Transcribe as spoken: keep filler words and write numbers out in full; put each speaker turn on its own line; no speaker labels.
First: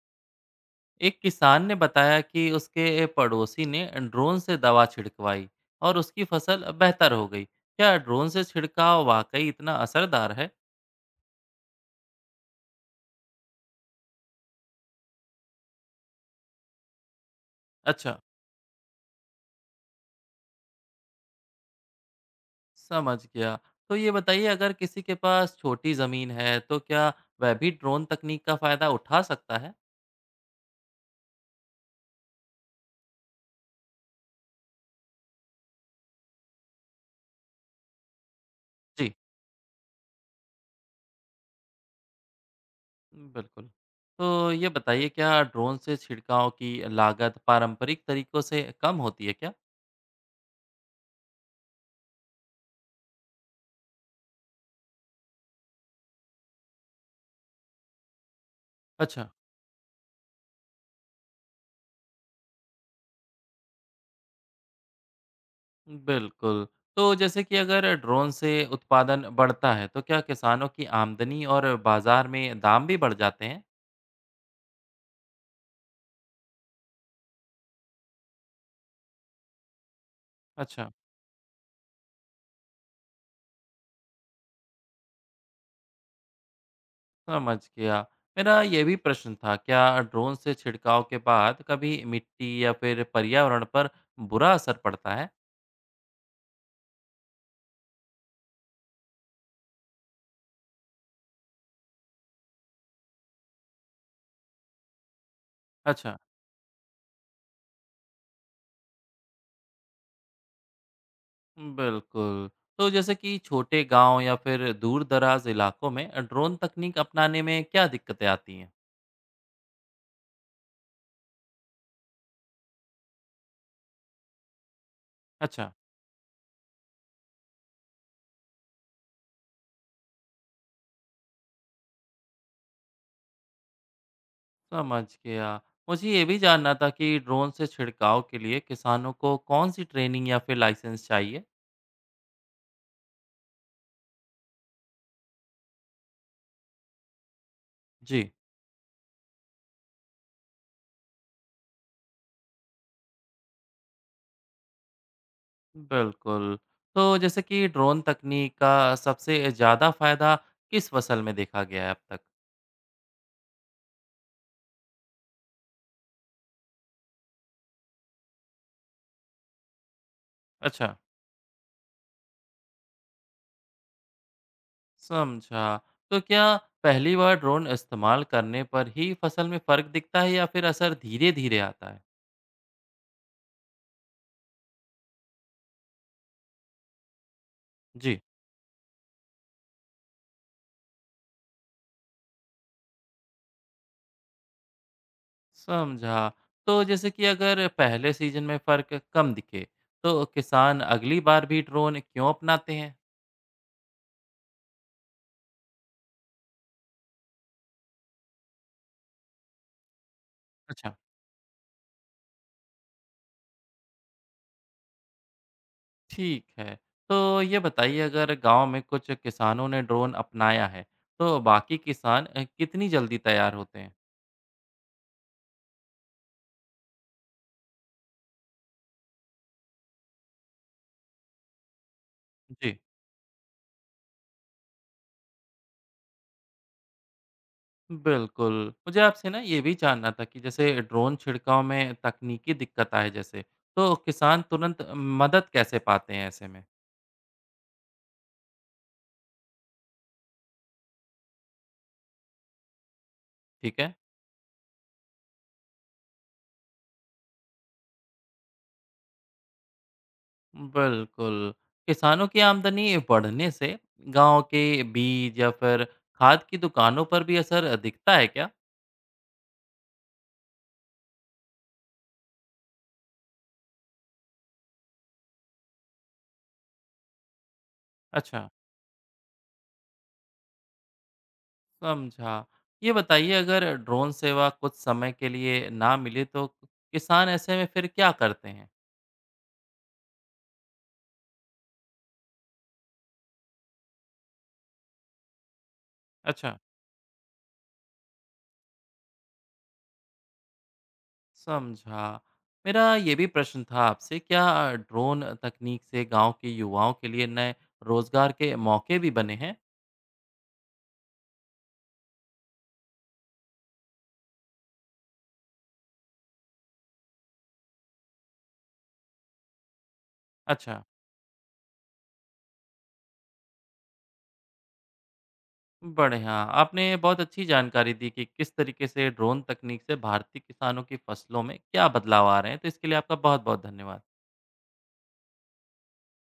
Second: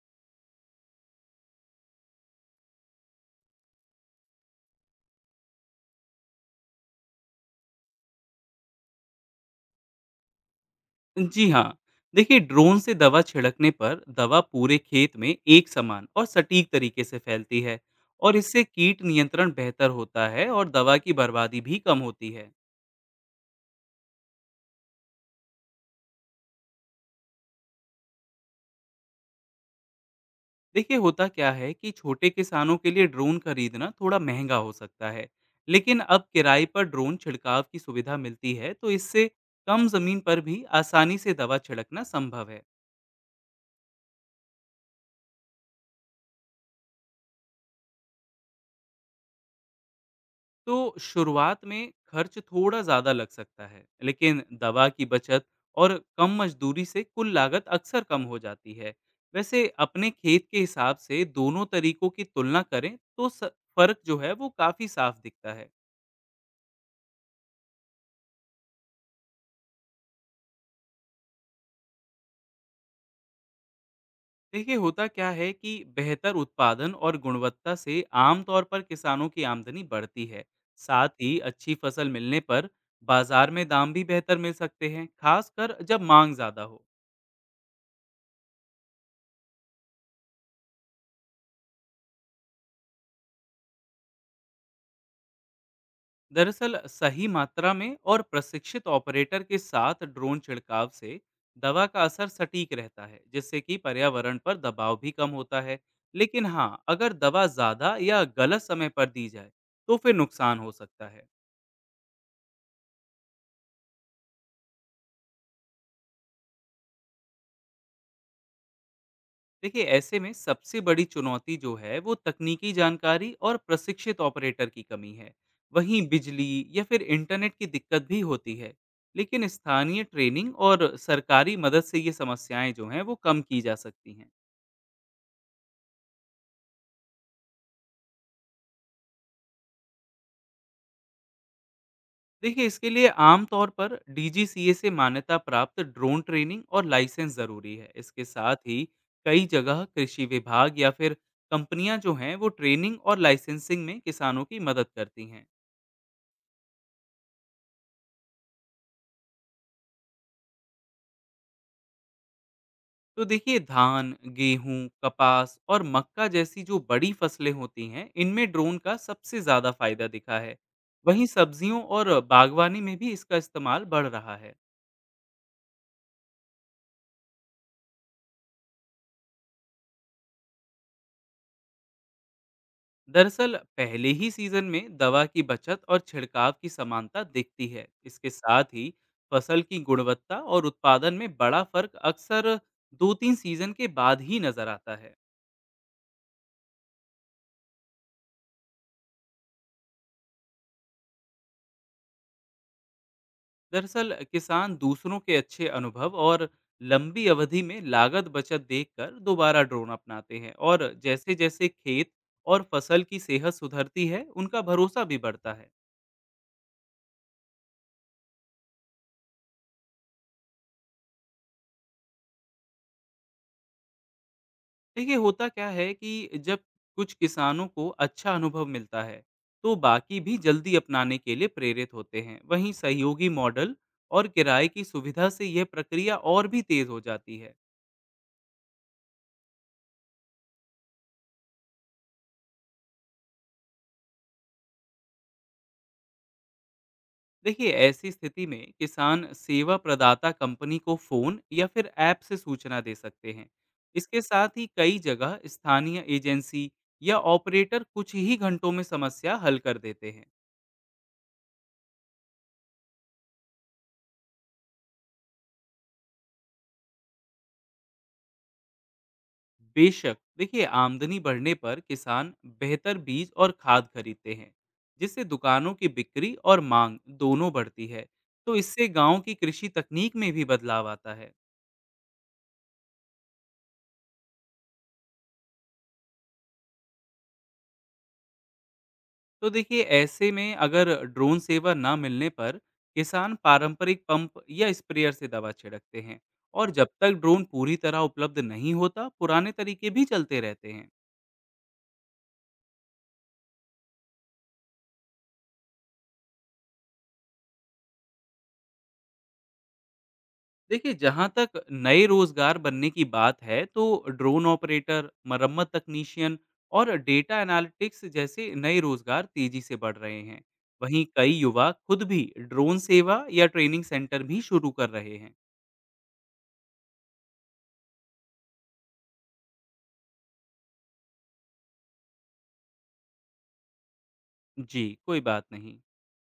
एक किसान ने बताया कि उसके पड़ोसी ने ड्रोन से दवा छिड़कवाई और उसकी फसल बेहतर हो गई। क्या ड्रोन से छिड़काव वाकई इतना असरदार है?
जी हाँ, देखिए ड्रोन से दवा छिड़कने पर दवा पूरे खेत में एक समान और सटीक तरीके से फैलती है
अच्छा।
और इससे कीट नियंत्रण बेहतर होता है और दवा की बर्बादी भी कम होती है।
समझ गया। तो ये बताइए, अगर किसी के पास छोटी ज़मीन है तो क्या वह भी ड्रोन तकनीक का फ़ायदा उठा सकता है?
देखिए होता क्या है कि छोटे किसानों के लिए ड्रोन खरीदना थोड़ा महंगा हो सकता है, लेकिन अब किराए पर ड्रोन छिड़काव की सुविधा मिलती है तो
जी,
इससे कम जमीन पर भी आसानी से दवा छिड़कना संभव है।
बिल्कुल। तो ये बताइए, क्या ड्रोन से छिड़काव की लागत पारंपरिक तरीकों से कम होती है क्या?
तो शुरुआत में खर्च थोड़ा ज़्यादा लग सकता है, लेकिन दवा की बचत और कम मजदूरी से कुल लागत अक्सर कम हो जाती है।
अच्छा।
वैसे अपने खेत के हिसाब से दोनों तरीकों की तुलना करें तो स- फर्क जो है वो काफ़ी साफ दिखता है।
बिल्कुल। तो जैसे कि अगर ड्रोन से उत्पादन बढ़ता है, तो क्या किसानों की आमदनी और बाज़ार में दाम भी बढ़ जाते हैं?
देखिए होता क्या है कि बेहतर उत्पादन और गुणवत्ता से आमतौर पर किसानों की आमदनी बढ़ती है।
अच्छा।
साथ ही अच्छी फसल मिलने पर बाजार में दाम भी बेहतर मिल सकते हैं, खासकर जब मांग ज़्यादा हो।
समझ गया। मेरा ये भी प्रश्न था, क्या ड्रोन से छिड़काव के बाद कभी मिट्टी या फिर पर्यावरण पर बुरा असर पड़ता है?
दरअसल सही मात्रा में और प्रशिक्षित ऑपरेटर के साथ ड्रोन छिड़काव से दवा का असर सटीक रहता है, जिससे कि पर्यावरण पर दबाव भी कम होता है।
अच्छा।
लेकिन हाँ, अगर दवा ज़्यादा या गलत समय पर दी जाए तो फिर नुकसान हो सकता है।
बिल्कुल। तो जैसे कि छोटे गांव या फिर दूर-दराज इलाकों में ड्रोन तकनीक अपनाने में क्या दिक्कतें आती हैं?
देखिए ऐसे में सबसे बड़ी चुनौती जो है वो तकनीकी जानकारी और प्रशिक्षित ऑपरेटर की कमी है।
अच्छा।
वहीं बिजली या फिर इंटरनेट की दिक्कत भी होती है, लेकिन स्थानीय ट्रेनिंग और सरकारी मदद से ये समस्याएं जो हैं वो कम की जा सकती हैं।
समझ गया। मुझे ये भी जानना था कि ड्रोन से छिड़काव के लिए किसानों को कौन सी ट्रेनिंग या फिर लाइसेंस चाहिए?
देखिए इसके लिए आम तौर पर डी जी सी ए से मान्यता प्राप्त ड्रोन ट्रेनिंग और लाइसेंस जरूरी है। इसके
जी।
साथ ही कई जगह कृषि विभाग या फिर कंपनियां जो हैं वो ट्रेनिंग और लाइसेंसिंग में किसानों की मदद करती हैं।
बिल्कुल। तो जैसे कि ड्रोन तकनीक का सबसे ज़्यादा फ़ायदा किस फसल में देखा गया है अब तक?
तो देखिए धान, गेहूं, कपास और मक्का जैसी जो बड़ी फसलें होती हैं इनमें ड्रोन का सबसे ज़्यादा फायदा दिखा है।
अच्छा।
वहीं सब्जियों और बागवानी में भी इसका इस्तेमाल बढ़ रहा है।
समझा। तो क्या पहली बार ड्रोन इस्तेमाल करने पर ही फसल में फ़र्क दिखता है या फिर असर धीरे-धीरे आता है?
दरअसल पहले ही सीजन में दवा की बचत और छिड़काव की समानता दिखती है।
जी।
इसके साथ ही फसल की गुणवत्ता और उत्पादन में बड़ा फर्क अक्सर दो तीन सीजन के बाद ही नजर आता है।
समझा। तो जैसे कि अगर पहले सीज़न में फ़र्क कम दिखे, तो किसान अगली बार भी ड्रोन क्यों अपनाते हैं?
दरअसल किसान दूसरों के अच्छे अनुभव और लंबी अवधि में लागत बचत देखकर दोबारा ड्रोन अपनाते हैं और
अच्छा।
जैसे जैसे खेत और फसल की सेहत सुधरती है उनका भरोसा भी बढ़ता है।
ठीक है। तो ये बताइए, अगर गांव में कुछ किसानों ने ड्रोन अपनाया है, तो बाकी किसान अ, कितनी जल्दी तैयार होते हैं?
देखिए होता क्या है कि जब कुछ किसानों को अच्छा अनुभव मिलता है तो बाकी भी जल्दी अपनाने के लिए प्रेरित होते हैं। वहीं
जी।
सहयोगी मॉडल और किराए की सुविधा से यह प्रक्रिया और भी तेज हो जाती है।
बिल्कुल। मुझे आपसे ना ये भी जानना था कि जैसे ड्रोन छिड़काव में तकनीकी दिक्कत आए जैसे, तो किसान तुरंत मदद कैसे पाते हैं ऐसे में?
देखिए ऐसी स्थिति में किसान सेवा प्रदाता कंपनी को फोन या फिर ऐप से सूचना दे सकते हैं।
ठीक है।
इसके साथ ही कई जगह स्थानीय एजेंसी या ऑपरेटर कुछ ही घंटों में समस्या हल कर देते हैं।
बिल्कुल। किसानों की आमदनी बढ़ने से गाँव के बीज या फिर खाद की दुकानों पर भी असर दिखता है क्या?
बेशक, देखिए आमदनी बढ़ने पर किसान बेहतर बीज और खाद खरीदते हैं, जिससे दुकानों की बिक्री और मांग दोनों बढ़ती है।
अच्छा।
तो इससे गांव की कृषि तकनीक में भी बदलाव आता है।
समझा। ये बताइए, अगर ड्रोन सेवा कुछ समय के लिए ना मिले तो किसान ऐसे में फिर क्या करते हैं?
तो देखिए ऐसे में अगर ड्रोन सेवा ना मिलने पर किसान पारंपरिक पंप या स्प्रेयर से दवा छिड़कते हैं।
अच्छा।
और जब तक ड्रोन पूरी तरह उपलब्ध नहीं होता पुराने तरीके भी चलते रहते हैं।
समझा। मेरा ये भी प्रश्न था आपसे, क्या ड्रोन तकनीक से गांव के युवाओं के लिए नए रोजगार के मौके भी बने हैं?
देखिए जहाँ तक नए रोजगार बनने की बात है तो ड्रोन ऑपरेटर, मरम्मत तकनीशियन और डेटा एनालिटिक्स जैसे नए रोजगार तेजी से बढ़ रहे हैं।
अच्छा।
वहीं कई युवा खुद भी ड्रोन सेवा या ट्रेनिंग सेंटर भी शुरू कर रहे हैं।
बढ़िया। आपने बहुत अच्छी जानकारी दी कि किस तरीके से ड्रोन तकनीक से भारतीय किसानों की फसलों में क्या बदलाव आ रहे हैं, तो इसके लिए आपका बहुत बहुत धन्यवाद।
जी, कोई बात नहीं।